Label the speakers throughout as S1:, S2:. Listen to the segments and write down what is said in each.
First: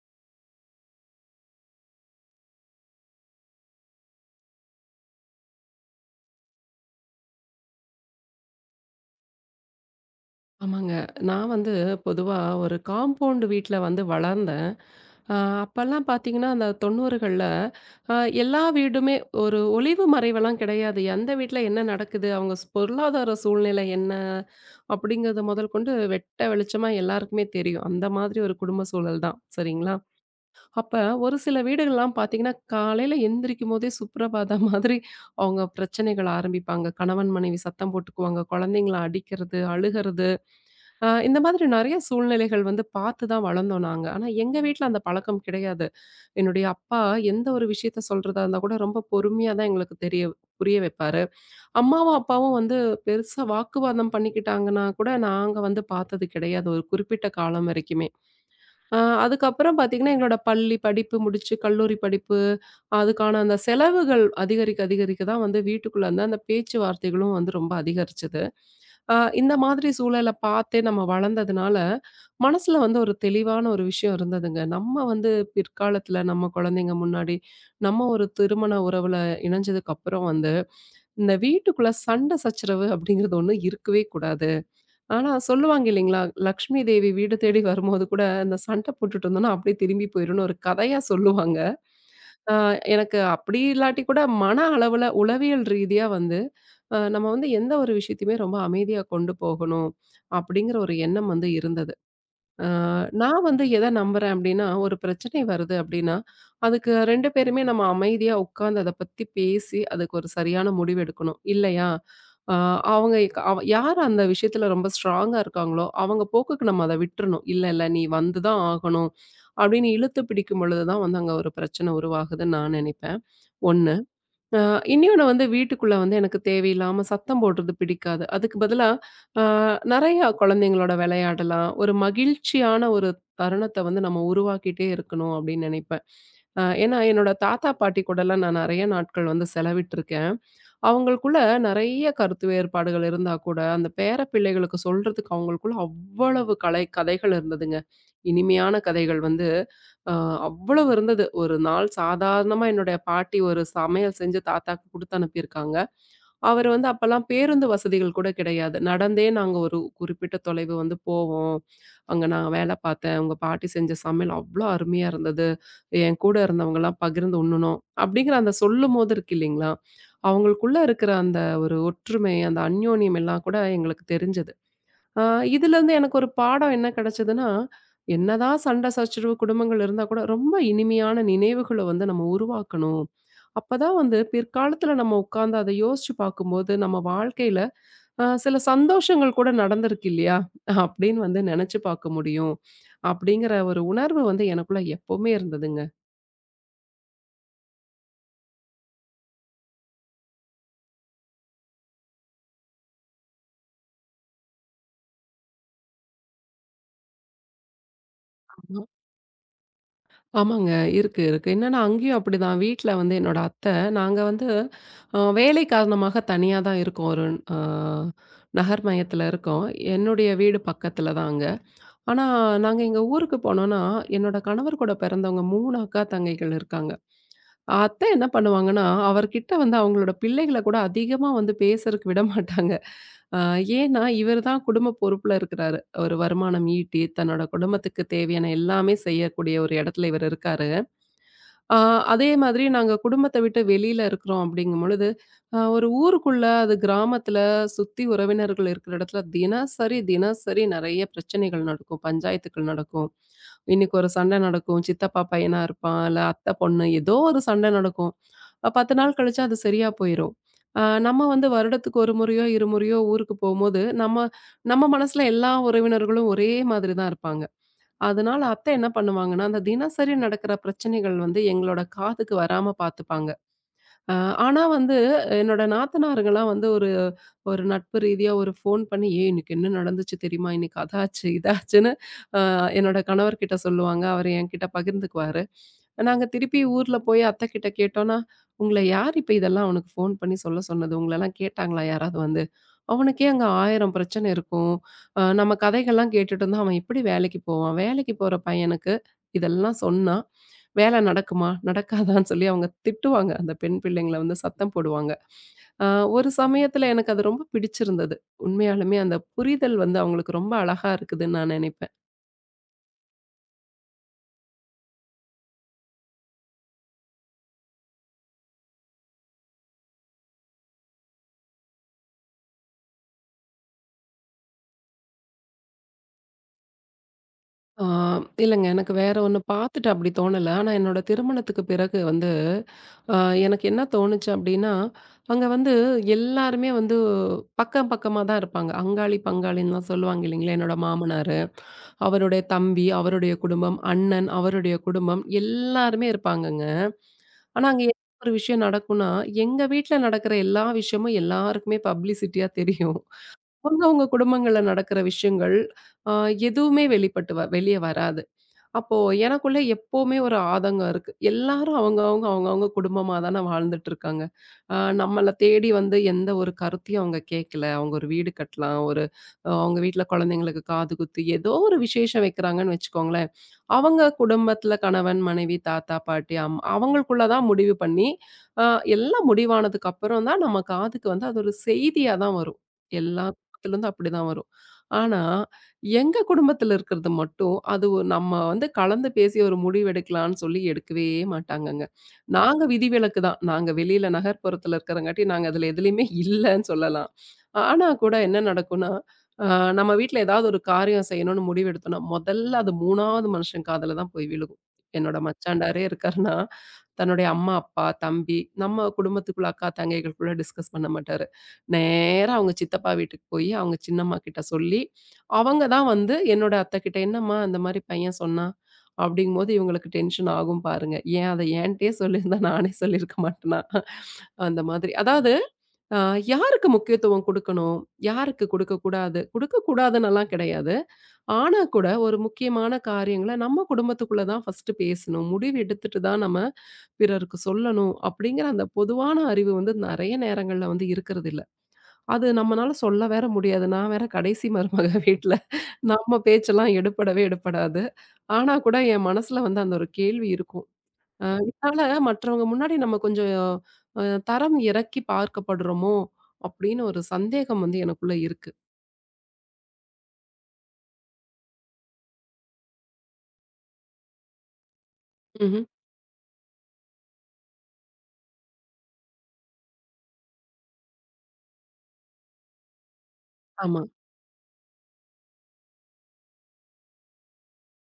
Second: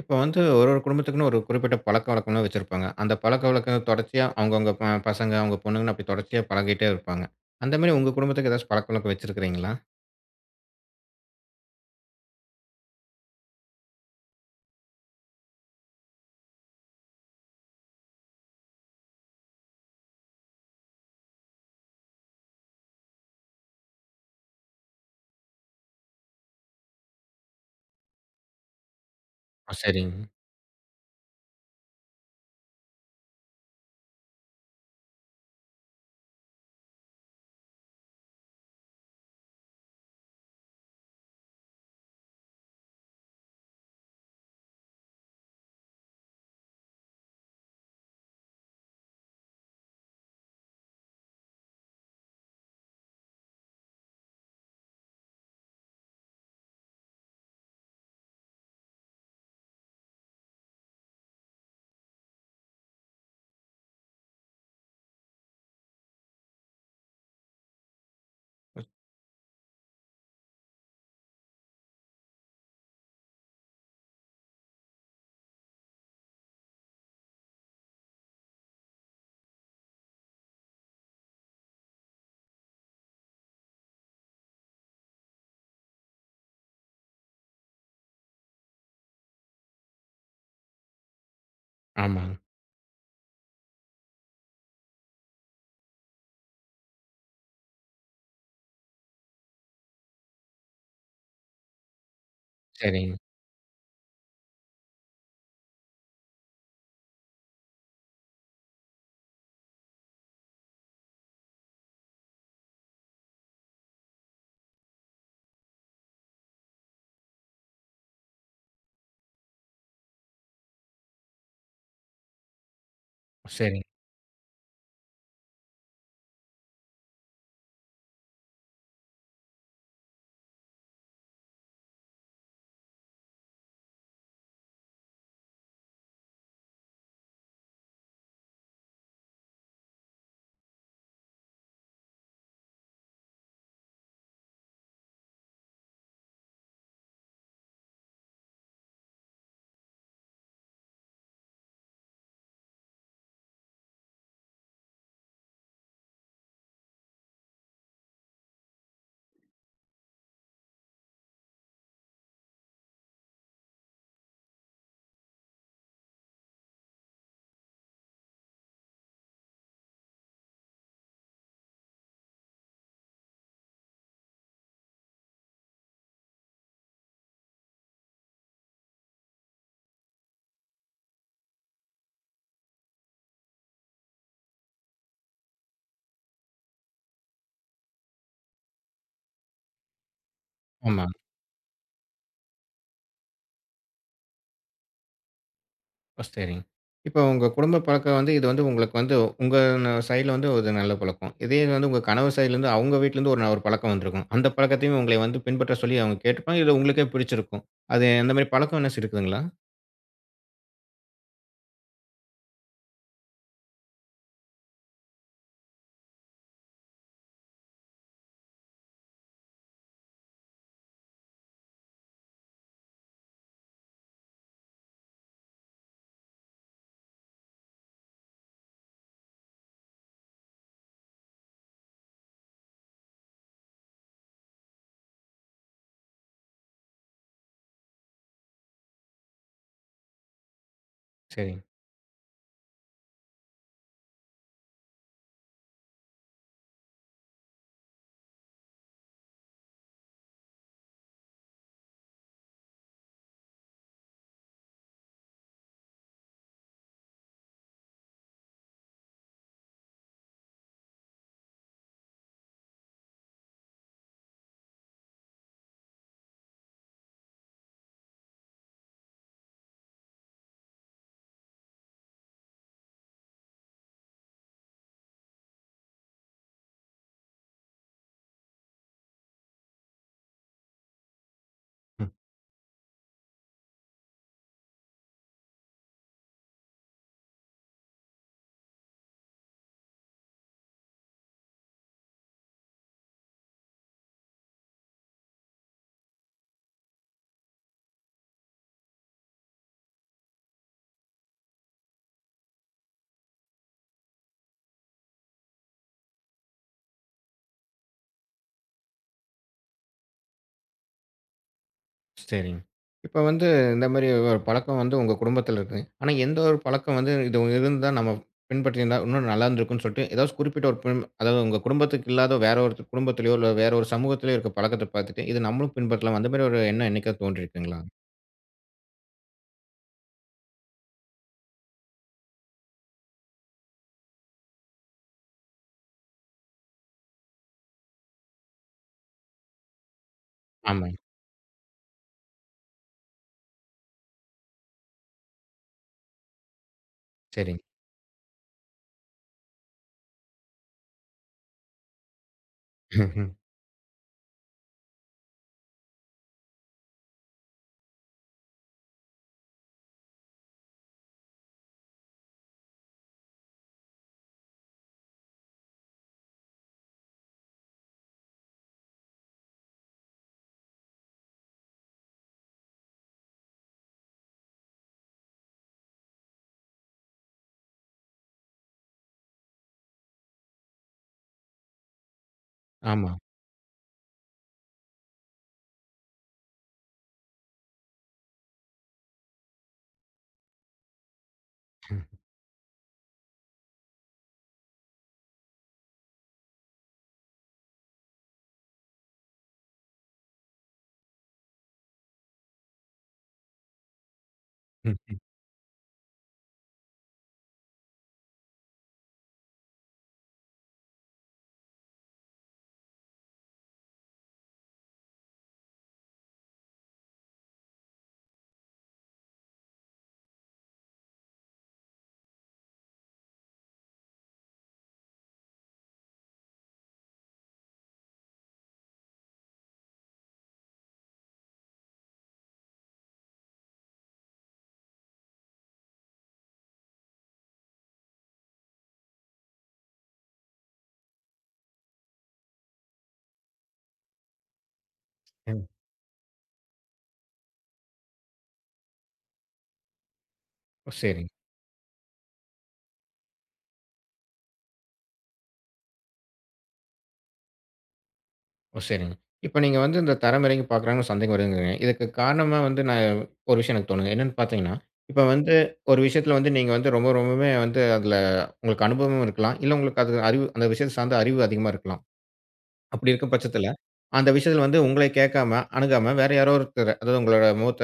S1: இப்ப வந்து ஒரு குடும்பத்துக்குன்னு ஒரு குறிப்பிட்ட பழக்கவழக்கம்லாம் வச்சிருப்பாங்க. அந்த பழக்கவழக்கம் தொடர்ச்சியா அவங்கவங்க பசங்க, அவங்க பொண்ணுங்கன்னு அப்படி தொடர்ச்சியா பழகிட்டே இருப்பாங்க. அந்த மாரி உங்க குடும்பத்துக்கு ஏதாச்சும் பழக்கவழக்கம் வச்சிருக்கிறீங்களா?
S2: ஆமாங்க. நான் வந்து பொதுவா ஒரு காம்பவுண்ட் வீட்ல வந்து வளர்ந்தேன். அ அப்பலாம் பார்த்தீங்கன்னா, அந்த 90கள்ல அ எல்லா வீடுமே ஒரு ஒளிவு மறைவெல்லாம் கிடையாது. எந்த வீட்ல என்ன நடக்குது, அவங்க பொருளாதார சூழ்நிலை என்ன அப்படிங்கிறத முதல் கொண்டு வெட்ட வெளிச்சமா எல்லாருக்குமே தெரியும். அந்த மாதிரி ஒரு குடும்ப சூழல் தான்.
S1: ஓ!
S2: சரிங்களா?
S1: சரிங்க.
S2: அப்ப ஒரு சில வீடுகள்லாம் பார்த்தீங்கன்னா, காலையில எந்திரிக்கும்போதே சுப்ரபாதம் மாதிரி அவங்க பிரச்சனைகள் ஆரம்பிப்பாங்க. கணவன், மனைவி சத்தம் போட்டுக்குவாங்க. குழந்தைங்கள அடிக்கிறது, அழுகிறது. இந்த மாதிரி நெறைய சூழ்நிலைகள் வந்து பார்த்து தான் வளர்ந்தோம் நாங்க. ஆனா எங்க வீட்ல அந்த பழக்கம் கிடையாது. என்னுடைய அப்பா எந்த ஒரு விஷயத்த சொல்றதா இருந்தா கூட ரொம்ப பொறுமையா தான் எங்களுக்கு தெரிய புரிய வைப்பாரு. அம்மாவும், அப்பாவும் வந்து பெருசா வாக்குவாதம் பண்ணிக்கிட்டாங்கன்னா கூட நாங்க வந்து பார்த்தது கிடையாது. ஒரு குறிப்பிட்ட காலம் வரைக்குமே. அ அதுக்கப்புறம் பார்த்தீங்கன்னா, எங்களோட பள்ளி படிப்பு முடிச்சு, கல்லூரி படிப்பு, அதுக்கான அந்த செலவுகள் அதிகரிக்க அதிகரிக்க தான் வந்து வீட்டுக்குள்ள வந்து அந்த பேச்சுவார்த்தைகளும் வந்து ரொம்ப அதிகரிச்சது. இந்த மாதிரி சூழல பார்த்தே நம்ம வளர்ந்ததுனால, மனசுல வந்து ஒரு தெளிவான ஒரு விஷயம் இருந்ததுங்க. நம்ம வந்து பிற்காலத்துல நம்ம குழந்தைங்க முன்னாடி, நம்ம ஒரு திருமண உறவுல இணைஞ்சதுக்கப்புறம் வந்து, இந்த வீட்டுக்குள்ள சண்டை சச்சரவு அப்படிங்கிறது ஒண்ணு இருக்கவே கூடாது. ஆனா சொல்லுவாங்க இல்லைங்களா? லக்ஷ்மி தேவி வீடு தேடி வரும்போது கூட, இந்த சண்டை போட்டுட்டு இருந்தோம்னா, அப்படியே திரும்பி போயிரும்னு ஒரு கதையா சொல்லுவாங்க.
S1: ஆமாங்க.
S2: அ எனக்கு அப்படி இல்லாட்டி கூட மன அளவுல உளவியல் ரீதியா வந்து, நம்ம வந்து எந்த ஒரு விஷயத்தையுமே ரொம்ப அமைதியா கொண்டு போகணும், அப்படிங்கிற ஒரு எண்ணம் வந்து இருந்தது. அ
S1: சரிங்க.
S2: நான் வந்து எத நம்புறேன் அப்டின்னா, ஒரு பிரச்சனை வருது அப்டின்னா, அதுக்கு 2 பேருமே நம்ம அமைதியா உட்கார்ந்து அத பத்தி பேசி, அதுக்கு ஒரு சரியான முடிவு எடுக்கணும். இல்லையா, அ அவங்க அவ யார் அந்த விஷயத்துல ரொம்ப ஸ்ட்ராங்கா இருக்காங்களோ, அவங்க போக்குக்கு நம்ம அத விட்டுறணும். "இல்ல, இல்ல நீ வந்து தான் ஆகணும்" அப்டின்னு இழுத்து பிடிக்கும் பொழுது தான் வந்து அங்க ஒரு பிரச்சனை உருவாகுதுன்னு நான் நெனைப்பேன்.
S1: சரிங்க.
S2: 1. அ இன்னொன்னு வந்து வீட்டுக்குள்ள வந்து எனக்கு தேவையில்லாம சத்தம் போடுறது பிடிக்காது. அதுக்கு பதிலா அ நெறையா குழந்தைங்களோட விளையாடலாம். ஒரு மகிழ்ச்சியான ஒரு தருணத்த வந்து நம்ம உருவாக்கிட்டே இருக்கணும் அப்படின்னு நெனைப்பேன். ஏன்னா என்னோட தாத்தா, பாட்டி கூடலாம் நான் நெறைய நாட்கள் வந்து செலவிட்டுருக்கேன். அவங்களுக்குள்ள நெறைய கருத்து வேறுபாடுகள் இருந்தா கூட, அந்த பேர பிள்ளைகளுக்கு சொல்றதுக்கு அவங்களுக்குள்ள அவ்வளவு கலை கதைகள் இருந்ததுங்க. இனிமையான கதைகள் வந்து அ அவ்வளவு இருந்தது. ஒரு நாள் சாதாரணமா என்னுடைய பாட்டி ஒரு சமையல் செஞ்சு தாத்தாக்கு குடுத்து அனுப்பியிருக்காங்க. அவரு வந்து அப்பலாம் பேருந்து வசதிகள் கூட கிடையாது. நடந்தே நாங்க ஒரு குறிப்பிட்ட தொலைவு வந்து போவோம். அங்க நான் வேல பார்த்தேன். உங்க பாட்டி செஞ்ச சமையல் அவ்ளோ அருமையா இருந்தது. என் கூட இருந்தவங்கலாம் பகிர்ந்து உண்ணுனோம். அப்படிங்கிற அந்த சொல்லும்போது இருக்கு இல்லைங்களா? அவங்களுக்குள்ள இருக்கிற அந்த ஒரு ஒற்றுமை, அந்த அந்யோன்யம் எல்லாம் கூட எங்களுக்கு தெரிஞ்சது. ஆ இதுலேருந்து எனக்கு ஒரு பாடம் என்ன கிடைச்சதுன்னா, என்னதான் சண்டை சச்சரவு குடும்பங்கள் இருந்தா கூட, ரொம்ப இனிமையான நினைவுகள வந்து நம்ம உருவாக்கணும். அப்பதான் வந்து பிற்காலத்துல நம்ம உட்கார்ந்து அத யோசிச்சு பார்க்கும்போது, நம்ம வாழ்க்கையில சில சந்தோஷங்கள் கூட நடந்திருக்கு இல்லையா?
S1: ஆமாங்க.
S2: அப்படின்னு வந்து நெனச்சு பார்க்க முடியும். அப்படிங்கிற ஒரு உணர்வு வந்து எனக்குள்ள எப்பவுமே இருந்ததுங்க.
S1: ஓ! சரிங்க. இப்ப உங்க குடும்ப பழக்கம் வந்து இது வந்து உங்களுக்கு வந்து உங்க ந சைடுல வந்து ஒரு நல்ல பழக்கம். இதே இது வந்து உங்க கணவர் சைடுலருந்து அவங்க வீட்லருந்து ஒரு ந ஒரு பழக்கம் வந்திருக்கும். அந்த பழக்கத்தையும் உங்களை வந்து பின்பற்ற சொல்லி அவங்க கேட்டுருப்பாங்க. இல்ல உங்களுக்கே பிடிச்சிருக்கும். அது அந்த மாரி பழக்கம் என்னாச்சு இருக்குதுங்களா?
S2: ஆமாங்க. இருக்கு, இருக்கு. என்னன்னா அங்கேயும் அப்படிதான். வீட்ல வந்து என்னோட அத்தை, நாங்க வந்து வேலை காரணமாக தனியா தான் இருக்கோம். ஒரு அ நகர் மையத்துல இருக்கோம். என்னுடைய வீடு பக்கத்துல தான் அங்க. ஆனா, நாங்க எங்க ஊருக்கு போனோம்னா, என்னோட கணவர் கூட பிறந்தவங்க 3 அக்கா தங்கைகள் இருக்காங்க. அத்தை என்ன பண்ணுவாங்கன்னா, அவர்கிட்ட வந்து அவங்களோட பிள்ளைகள கூட அதிகமா வந்து பேசறக்கு விட மாட்டாங்க. அ ஏன்னா, இவர் தான் குடும்ப பொறுப்புல இருக்கிறாரு. ஒரு வருமானம் ஈட்டி, தன்னோட குடும்பத்துக்கு தேவையான எல்லாமே செய்யக்கூடிய ஒரு இடத்துல இவர் இருக்காரு.
S1: சரிங்க. ம்.
S2: ஆ அதே மாதிரி நாங்க குடும்பத்த விட்டு வெளியில இருக்கிறோம் அப்படிங்கும் பொழுது, ஒரு ஊருக்குள்ள அது கிராமத்துல சுத்தி உறவினர்கள் இருக்கிற இடத்துல தினசரி, தினசரி நெறைய பிரச்சனைகள் நடக்கும். பஞ்சாயத்துக்கள் நடக்கும். இன்னைக்கு ஒரு சண்டை நடக்கும். சித்தப்பா பையனா இருப்பான், இல்ல அத்தை பொண்ணு ஏதோ ஒரு சண்டை நடக்கும். 10 நாள் கழிச்சு அது சரியா போயிரும். நம்ம வந்து வருடத்துக்கு 1 முறையோ, 2 முறையோ ஊருக்கு போம்போது, நம்ம நம்ம மனசுல எல்லா உறவினர்களும் ஒரே மாதிரி தான் இருப்பாங்க. அதனால அத்தை என்ன பண்ணுவாங்கன்னா, அந்த தினசரி நடக்கிற பிரச்சனைகள் வந்து எங்களோட காதுக்கு வராம பார்த்துப்பாங்க. அ ஆனா வந்து, என்னோட நாத்தனாருங்கலாம் வந்து ஒரு ஒரு நட்பு ரீதியா ஒரு ஃபோன் பண்ணி, "ஏய்! இன்னைக்கு என்ன நடந்துச்சு தெரியுமா? இன்னைக்கு அதாச்சு, இதாச்சுன்னு" அ என்னோட கணவர்கிட்ட சொல்லுவாங்க. அவரு என்கிட்ட பகிர்ந்துக்குவாரு. நாங்க திருப்பி ஊர்ல போய் அத்தைக்கிட்ட கேட்டோம்னா, "உங்கள யார் இப்ப இதெல்லாம் அவனுக்கு ஃபோன் பண்ணி சொல்ல சொன்னது? உங்களலாம் கேட்டாங்களா யாராவது வந்து? அவனுக்கே அங்க 1000 பிரச்சனை இருக்கும். நம்ம கதைகள்லாம் கேட்டுட்டு இருந்தா, அவன் எப்படி வேலைக்கு போவான்? வேலைக்கு போற பையனுக்கு இதெல்லாம் சொன்னா, வேல நடக்குமா? நடக்காதான்னு சொல்லி அவங்க திட்டுவாங்க. அந்த பெண் பிள்ளைங்கள வந்து சத்தம் போடுவாங்க. அ ஒரு சமயத்துல எனக்கு அது ரொம்ப பிடிச்சிருந்தது. உண்மையாலுமே அந்த புரிதல் வந்து அவங்களுக்கு ரொம்ப அழகா இருக்குதுன்னு நான் நெனைப்பேன்.
S1: சரிங்க. இப்ப வந்து இந்த மாரி ஒரு பழக்கம் வந்து உங்க குடும்பத்தில இருக்கு. ஆனா, எந்த ஒரு பழக்கம் வந்து இது இருந்தா நம்ம பின்பற்றியிருந்தா இன்னும் நல்லா இருந்திருக்கும்ன்னு சொல்லிட்டு, ஏதாவது குறிப்பிட்ட ஒரு பின் அதாவது உங்க குடும்பத்துக்கு இல்லாத வேற ஒரு குடும்பத்திலயோ, இல்ல வேற ஒரு சமூகத்திலயோ இருக்க பழக்கத்த பார்த்துட்டு, இது நம்மளும் பின்பற்றலாம். அந்த மாரி ஒரு எண்ணம் என்னைக்காவது தோன்றியிருக்குங்களா?
S2: ஆ இல்லங்க எனக்கு வேற ஒண்ணு பாத்துட்டு அப்படி தோணல. ஆனா என்னோட திருமணத்துக்கு பிறகு வந்து அ எனக்கு என்ன தோணுச்சு அப்படின்னா, அங்க வந்து எல்லாருமே வந்து பக்கம் பக்கமா தான் இருப்பாங்க. அங்காளி, பங்காளின்லாம் சொல்லுவாங்க இல்லைங்களா? என்னோட
S1: ஆமாங்க.
S2: மாமனாரு, அவருடைய தம்பி, அவருடைய குடும்பம், அண்ணன், அவருடைய குடும்பம் எல்லாருமே இருப்பாங்கங்க.
S1: சரிங்க.
S2: ஆனா, அங்க என்ன ஒரு விஷயம் நடக்கும்னா, எங்க வீட்ல நடக்கிற எல்லா விஷயமும் எல்லாருக்குமே பப்ளிசிட்டியா தெரியும். அவங்கவங்க குடும்பங்கள்ல நடக்கிற விஷயங்கள், அ எதுவுமே வெளிப்பட்டு வெளிய வராது. அப்போ எனக்குள்ள எப்பவுமே ஒரு ஆதங்கம் இருக்கு. எல்லாரும் அவங்கவங்க, அவங்கவங்க குடும்பமா தான வாழ்ந்துட்டு இருக்காங்க. நம்மள தேடி வந்து எந்த ஒரு கருத்தையும் அவங்க கேட்கல. அவங்க ஒரு வீடு கட்டலாம், ஒரு அவங்க வீட்ல குழந்தைங்களுக்கு காது குத்து, ஏதோ ஒரு விசேஷம் வைக்கிறாங்கன்னு வச்சுக்கோங்களேன். அவங்க குடும்பத்துல கணவன், மனைவி, தாத்தா, பாட்டி, அவங்களுக்குள்ள தான் முடிவு பண்ணி, அ எல்லாம் முடிவானதுக்கு அப்புறம் தான் நம்ம காதுக்கு வந்து அது ஒரு செய்தியா தான் வரும்.
S1: ஆமா.
S2: எல்லா குடும்பத்துலருந்து அப்படிதான் வரும். ஆனா, எங்க குடும்பத்துல இருக்கிறது மட்டும் இருக்கும். அது நம்ம வந்து கலந்து பேசி ஒரு முடிவு எடுக்கலான்னு சொல்லி எடுக்கவே மாட்டாங்கங்க. நாங்க விதிவிலக்கு தான். நாங்க வெளியில நகர்ப்புறத்துல இருக்கிறங்காட்டி, நாங்க அதுல எதுலயுமே இல்லன்னு சொல்லலாம். ஆனா கூட என்ன நடக்கும்னா, அ நம்ம வீட்ல ஏதாவது ஒரு காரியம் செய்யணும்னு முடிவெடுத்தோம்னா, முதல்ல அது 3வது மனுஷன் காதுல தான் போய் விழுகும்.
S1: ம்.
S2: என்னோட
S1: ம்.
S2: மச்சான்டாரே இருக்காருன்னா, தன்னுடைய அம்மா, அப்பா, தம்பி, நம்ம குடும்பத்துக்குள்ள அக்கா, தங்கைகளுக்குள்ள டிஸ்கஸ் பண்ண மாட்டாரு. நேரா அவங்க சித்தப்பா வீட்டுக்கு போயி, அவங்க சின்னம்மா கிட்ட சொல்லி அவங்க தான் வந்து என்னோட அத்தைக்கிட்ட, "என்னம்மா அந்த மாரி பையன் சொன்னான்." அப்படிங்கும்போது இவங்களுக்கு டென்ஷன் ஆகும் பாருங்க. ஏன் அத என்ட்டயே சொல்லியிருந்தா நானே சொல்லியிருக்க மாட்டேனா? அந்த மாதிரி. அதாவது அ யாருக்கு முக்கியத்துவம் குடுக்கணும்? யாருக்கு குடுக்கக்கூடாது? குடுக்கக்கூடாதுன்னெல்லாம் கிடையாது. ஆனா கூட ஒரு முக்கியமான காரியங்கள நம்ம குடும்பத்துக்குள்ள தான் ஃபர்ஸ்ட்டு பேசணும். முடிவு எடுத்துட்டு தான் நம்ம பிறருக்கு சொல்லணும் அப்படிங்கிற அந்த பொதுவான அறிவு வந்து நெறைய நேரங்கள்ல வந்து இருக்கறதில்ல. அது நம்மனால சொல்ல வேற முடியாது. நான் வேற கடைசி மருமக வீட்ல. நம்ம பேச்செல்லாம் எடுபடவே எடுபடாது. ஆனா கூட என் மனசுல வந்து அந்த ஒரு கேள்வி இருக்கும்.
S1: ஓ! சரிங்க.
S2: இதனால மற்றவங்க முன்னாடி நம்ம கொஞ்சம் அ தரம் இறக்கி பார்க்கப்படுறோமோ! அப்படின்னு ஒரு சந்தேகம் வந்து எனக்குள்ள இருக்கு.
S1: ஓ! சரிங்க. இப்ப நீங்க வந்து இந்த தரம் இறங்கி பார்க்குறாங்கன்னு சந்தேகம் வருதுங்கிறீங்க. இதுக்கு காரணமா வந்து நான் ஒரு விஷயம் எனக்கு தோணுது. என்னன்னு பார்த்தீங்கன்னா, இப்ப வந்து
S2: ம்ஹ்ம்.
S1: ஒரு விஷயத்துல வந்து நீங்க வந்து ரொம்ப ரொம்பவுமே வந்து அதுல உங்களுக்கு அனுபவமும் இருக்கலாம். இல்ல உங்களுக்கு அது அறிவு அந்த விஷயத்த சார்ந்த அறிவு அதிகமா இருக்கலாம். அப்படி இருக்கும் பட்சத்துல,
S2: ஆமா.
S1: அந்த விஷயத்துல வந்து உங்களை கேட்காம, அணுகாம வேற யாரோ ஒருத்தர் அதாவது உங்களோட மூத்த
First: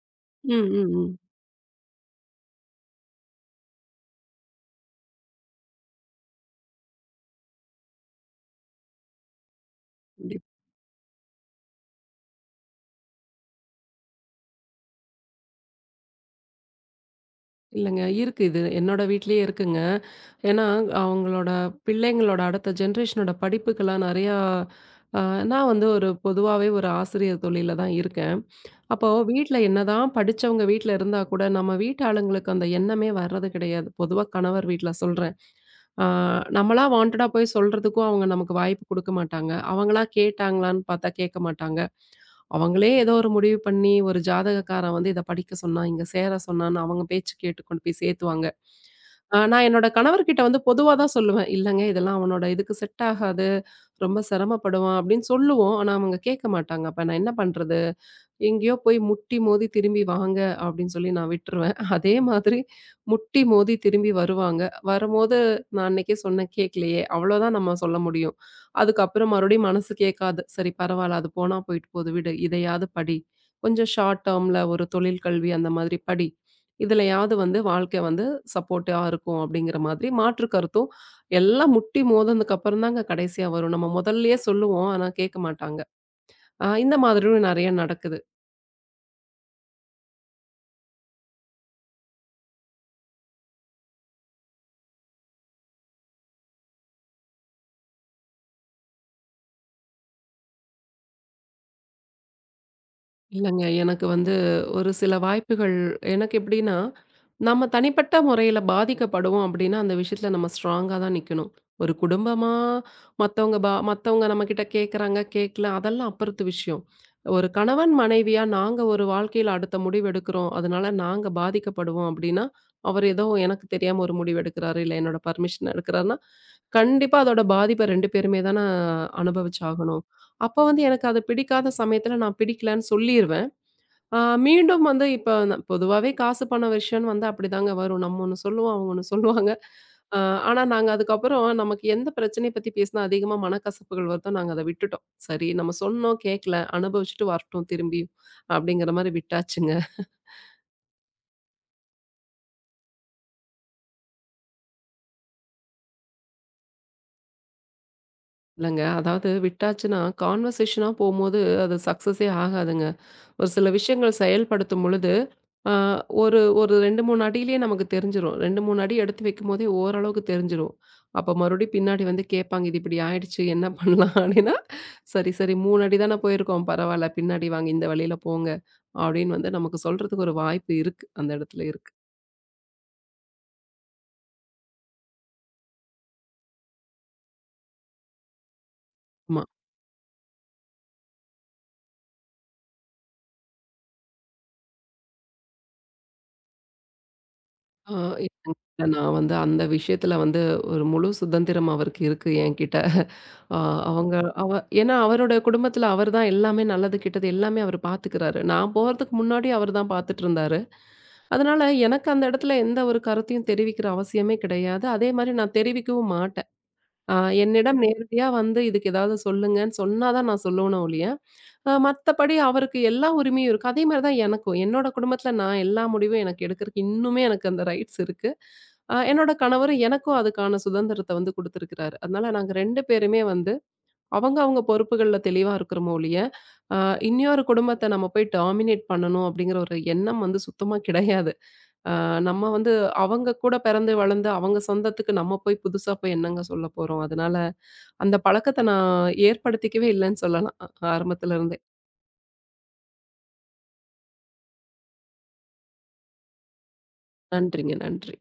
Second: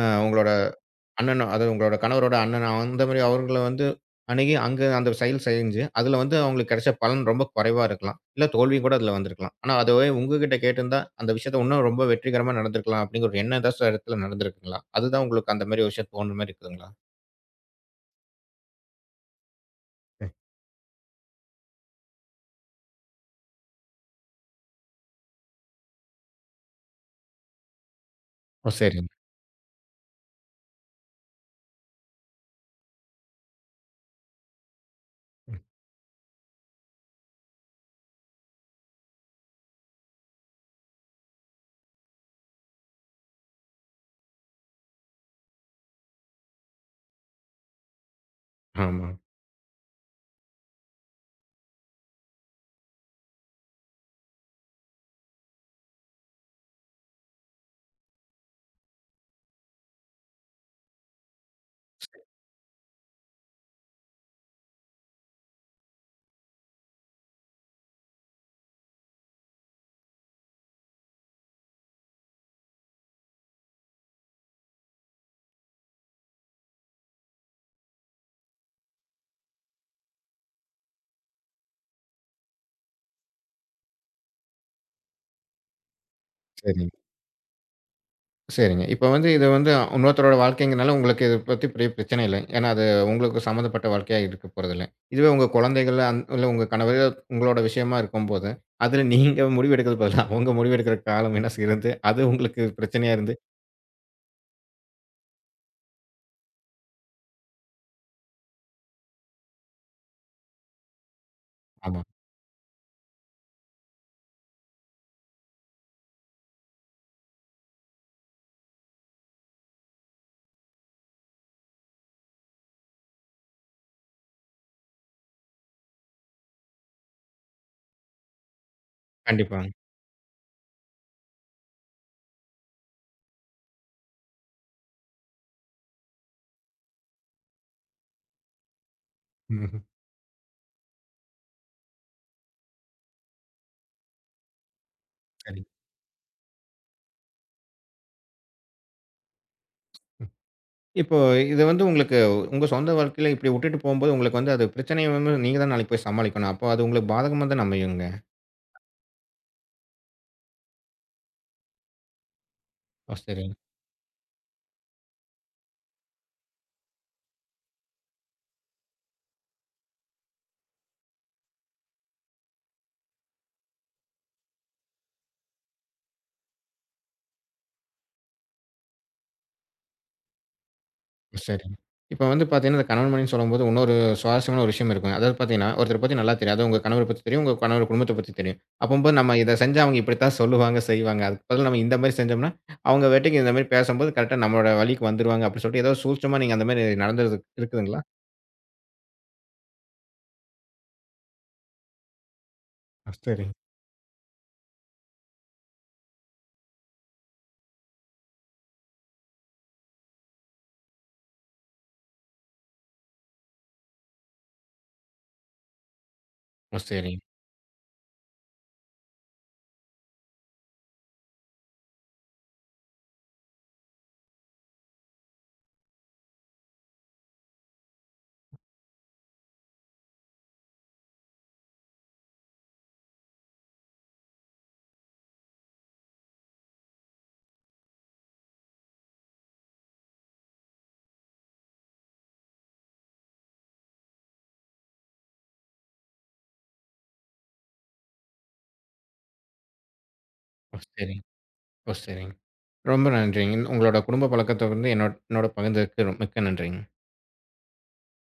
S1: உங்களோட
S2: ம், ம், ம்.
S1: அண்ணனும் அதாவது உங்களோட கணவரோட அண்ணன் அந்த மாரி அவங்கள வந்து அணுகி, அங்க அந்த செயல் செஞ்சு, அதுல வந்து அவங்களுக்கு கிடைச்ச பலன் ரொம்ப குறைவா இருக்கலாம். இல்ல தோல்வியும் கூட அதுல வந்திருக்கலாம். ஆனா அதுவே
S2: கண்டிப்பா.
S1: உங்ககிட்ட கேட்டிருந்தா, அந்த விஷயத்த இன்னும் ரொம்ப வெற்றிகரமா நடந்திருக்கலாம் அப்படிங்கிற ஒரு எண்ணம் ஏதாச்சும் இடத்துல நடந்திருக்குங்களா? அதுதான் உங்களுக்கு அந்த மாரி ஒரு விஷயம் தோணுன மாரி இருக்குதுங்களா?
S2: இல்லங்க. இருக்கு இது. என்னோட வீட்லயே இருக்குங்க. ஏன்னா அவங்களோட பிள்ளைங்களோட அடுத்த ஜெனரேஷனோட படிப்புக்கெல்லாம் நெறையா அ நான் வந்து ஒரு பொதுவாவே ஒரு ஆசிரியர் தொழில்ல தான் இருக்கேன்.
S1: ஓ!
S2: அப்போ
S1: சரிங்க.
S2: வீட்ல என்னதான் படிச்சவங்க வீட்ல இருந்தா கூட, நம்ம வீட்டு ஆளுங்களுக்கு அந்த எண்ணமே வர்றது கிடையாது. பொதுவா கணவர் வீட்ல சொல்றேன். ஆ நம்மளா வாண்டடா போய் சொல்றதுக்கும் அவங்க நமக்கு வாய்ப்பு குடுக்க மாட்டாங்க. அவங்களா கேட்டாங்களான்னு பார்த்தா கேட்க மாட்டாங்க. அவங்களே ஏதோ ஒரு முடிவு பண்ணி, ஒரு ஜாதகக்காரன் வந்து இத படிக்க சொன்னான், இங்க சேர சொன்னான்னு அவங்க பேச்சு கேட்டு கொண்டு போய் சேர்த்துவாங்க.
S1: ஆமா.
S2: நான் என்னோட கணவர்கிட்ட வந்து பொதுவா தான் சொல்லுவேன். இல்லங்க இதெல்லாம் அவனோட இதுக்கு செட் ஆகாது. ரொம்ப சிரமப்படுவான் அப்படின்னு சொல்லுவோம். ஆனா அவங்க கேட்க மாட்டாங்க. அப்ப நான் என்ன பண்றது? எங்கேயோ போய் முட்டி மோதி திரும்பி வாங்க அப்படின்னு சொல்லி நான் விட்டுருவேன். அதே மாதிரி முட்டி மோதி திரும்பி வருவாங்க. வரும்போது நான் அன்னைக்கே சொன்னேன் கேட்கலையே, அவ்வளோதான் நம்ம சொல்ல முடியும். அதுக்கப்புறம் மறுபடியும் மனசு கேட்காது. சரி பரவால்ல அது போனா போயிட்டு போகுது விடு. இதையாவது படி. கொஞ்சம் ஷார்ட் டேர்ம்ல ஒரு தொழில் கல்வி அந்த மாதிரி படி. இதுலயாவது வந்து வாழ்க்கை வந்து சப்போர்ட்டா இருக்கும் அப்படிங்கிற மாதிரி மாற்று கருத்தும் எல்லாம் முட்டி மோதுனதுக்கு அப்புறம் தாங்க கடைசியா வரும். நம்ம முதல்லயே சொல்லுவோம். ஆனா கேட்க மாட்டாங்க.
S1: சரி.
S2: இந்த மாதிரியும் நெறைய நடக்குது.
S1: சரிங்க. இப்ப வந்து இது வந்து இன்னொருத்தரோட வாழ்க்கைங்கிறனால உங்களுக்கு இத பத்தி பெரிய பிரச்சனை இல்ல. ஏன்னா அது உங்களுக்கு சம்மந்தப்பட்ட வாழ்க்கையா இருக்க போறதில்ல. இதுவே உங்க குழந்தைகள் இல்ல உங்க கணவர் உங்களோட விஷயமா இருக்கும்போது, அதுல நீங்க முடிவெடுக்கிறதுக்கு பதிலா அவங்க முடிவெடுக்கிற காலம் வீணா இருந்து, அது உங்களுக்கு பிரச்சனையா இருந்து
S2: இல்லங்க. எனக்கு வந்து ஒரு சில வாய்ப்புகள் எனக்கு எப்படின்னா, நம்ம தனிப்பட்ட முறையில பாதிக்கப்படுவோம் அப்படின்னா, அந்த விஷயத்துல நம்ம ஸ்ட்ராங்கா தான் நிக்கணும். ஒரு
S1: ஆமா.
S2: குடும்பமா மத்தவங்க நம்மகிட்ட கேட்குறாங்க, கேட்கல அதெல்லாம் அப்புறத்து விஷயம். ஒரு கணவன் மனைவியா நாங்க ஒரு வாழ்க்கையில அடுத்த முடிவு எடுக்கிறோம். அதனால நாங்க பாதிக்கப்படுவோம் அப்படின்னா, அவர் ஏதோ எனக்கு தெரியாம ஒரு முடிவு எடுக்கிறாரு, இல்ல என்னோட பர்மிஷன் எடுக்கிறாருன்னா, கண்டிப்பா அதோட பாதிப்ப 2 பேருமே தான
S1: கண்டிப்பாங்க.
S2: அனுபவிச்சாகணும். அப்ப வந்து எனக்கு அது பிடிக்காத சமயத்துல நான் பிடிக்கலன்னு சொல்லிருவேன். ஆ மீண்டும் வந்து இப்ப பொதுவாவே காசு பண விஷயம்னு வந்தா அப்படிதாங்க வரும். நம்ம ஒண்ணு சொல்லுவோம், அவங்க ஒண்ணு சொல்லுவாங்க.
S1: ம்ஹ்ம்.
S2: அ ஆனா நாங்க அதுக்கப்புறம் நமக்கு எந்த பிரச்சனைய பத்தி பேசினா அதிகமா மனக்கசப்புகள் வருதோ நாங்க அத விட்டுட்டோம். சரி
S1: சரி.
S2: நம்ம சொன்னோம் கேட்கல, அனுபவிச்சுட்டு வரட்டும் திரும்பியும் அப்படிங்கிற மாரி விட்டாச்சுங்க.
S1: இப்போ இது வந்து உங்களுக்கு உங்க சொந்த வாழ்க்கையில இப்படி விட்டுட்டு போம்போது உங்களுக்கு வந்து அது பிரச்சனைய வந்து நீங்க தான் நாளைக்கு போய் சமாளிக்கணும். அப்போ அது உங்களுக்கு பாதகமா தான அமையுங்க.
S2: இல்லங்க அதாவது விட்டாச்சுன்னா கான்வர்சேஷனா போம்போது அது சக்சஸே ஆகாதுங்க.
S1: ஓ! சரி.
S2: ஒரு சில விஷயங்கள் செயல்படுத்தும் பொழுது, அ ஒரு ஒரு 2, 3 அடியிலேயே நமக்கு தெரிஞ்சிரும். 2, 3 அடி எடுத்து வைக்கும்போதே ஓரளவுக்கு தெரிஞ்சிரும். அப்ப மறுபடியும் பின்னாடி வந்து கேட்பாங்க. "இது இப்படி ஆயிடுச்சு. என்ன பண்ணலாம்?" அப்படின்னா, "சரி, சரி 3 அடி தானே போயிருக்கோம். பரவால்ல. பின்னாடி வாங்க. இந்த வழியில போங்க." அப்படின்னு வந்து நமக்கு சொல்றதுக்கு ஒரு வாய்ப்பு இருக்கு. அந்த இடத்துல
S1: சரிங்க.
S2: இருக்கு.
S1: இப்ப வந்து பார்த்தீங்கன்னா, இந்த கணவன் மனைவின்னு சொல்லும்போது, இன்னொரு சுவாரஸ்யமான ஒரு விஷயம் இருக்குங்க. அதாவது பார்த்தீங்கன்னா, ஒருத்தர பத்தி நல்லா தெரியும். அதுவும் உங்க கணவர பத்தி தெரியும். உங்க கணவர் குடும்பத்த பத்தி தெரியும். அப்பம்போது நம்ம இத செஞ்சா அவங்க இப்படித்தான் சொல்லுவாங்க, செய்வாங்க. அதுக்கு பதிலா நம்ம இந்த மாரி செஞ்சோம்னா, அவங்க பாட்டுக்கு இந்த மாரி பேசம்போது கரெக்ட்டா நம்மளோட வழிக்கு வந்துருவாங்க அப்படின்னு சொல்லிட்டு, ஏதோ சூட்சமா நீங்க அந்த மாரி நடந்தது
S2: ஆ
S1: இருக்குதுங்களா?
S2: இல்ல இல்ல, நான் வந்து அந்த விஷயத்துல வந்து ஒரு முழு சுதந்திரம் அவருக்கு இருக்கு என்கிட்ட.
S1: ஓ! சரிங்க.
S2: ஆ அவங்க அவ ஏன்னா அவரோட குடும்பத்துல அவர் தான் எல்லாமே நல்லது, கெட்டது எல்லாமே அவர் பார்த்துக்கிறாரு. நான் போறதுக்கு முன்னாடி அவர் தான் பார்த்துட்டு இருந்தாரு. அதனால எனக்கு அந்த இடத்துல எந்த ஒரு கருத்தையும் தெரிவிக்கிற அவசியமே கிடையாது. அதே மாரி நான் தெரிவிக்கவும் மாட்டேன்.
S1: ஓ!
S2: ஆ
S1: சரிங்க.
S2: என்னிடம் நேரடியா வந்து இதுக்கு ஏதாவது சொல்லுங்கன்னு சொன்னா தான் நான் சொல்லுவேனே ஒழிய, மத்தபடி அவருக்கு எல்லா உரிமையும் இருக்கு. அதே மாரி தான் எனக்கும். என்னோட குடும்பத்தில நான் எல்லா முடிவும் எனக்கு எடுக்கிறக்கு இன்னுமே எனக்கு அந்த ரைட்ஸ் இருக்கு. என்னோட கணவர் எனக்கும் அதுக்கான சுதந்திரத்த வந்து குடுத்திருக்கிறாரு. அதனால நாங்க 2 பேருமே வந்து அவங்க அவங்க பொறுப்புகள்ல தெளிவா இருக்கிறோமே ஒழிய, அ இன்னொரு குடும்பத்த நம்ம போய் டாமினேட் பண்ணணும் அப்படிங்கிற ஒரு எண்ணம் வந்து சுத்தமா கிடையாது. அ நம்ம வந்து அவங்க கூட பிறந்து வளர்ந்து அவங்க சொந்தத்துக்கு நம்ம போய் புதுசா போய் என்னங்க சொல்ல போறோம்? அதனால அந்த பழக்கத்த நான் ஏற்படுத்திக்கவே இல்லன்னு சொல்லலாம்.
S1: ஓ! சரிங்க.
S2: ஆரம்பத்துல இருந்தே.
S1: ஓ! சரிங்க. ரொம்ப நன்றிங்க. உங்களோட குடும்ப பழக்கத்த வந்து என்னோட என்னோட பகிர்ந்ததுக்கு மிக்க நன்றிங்க.
S2: நன்றிங்க, நன்றி.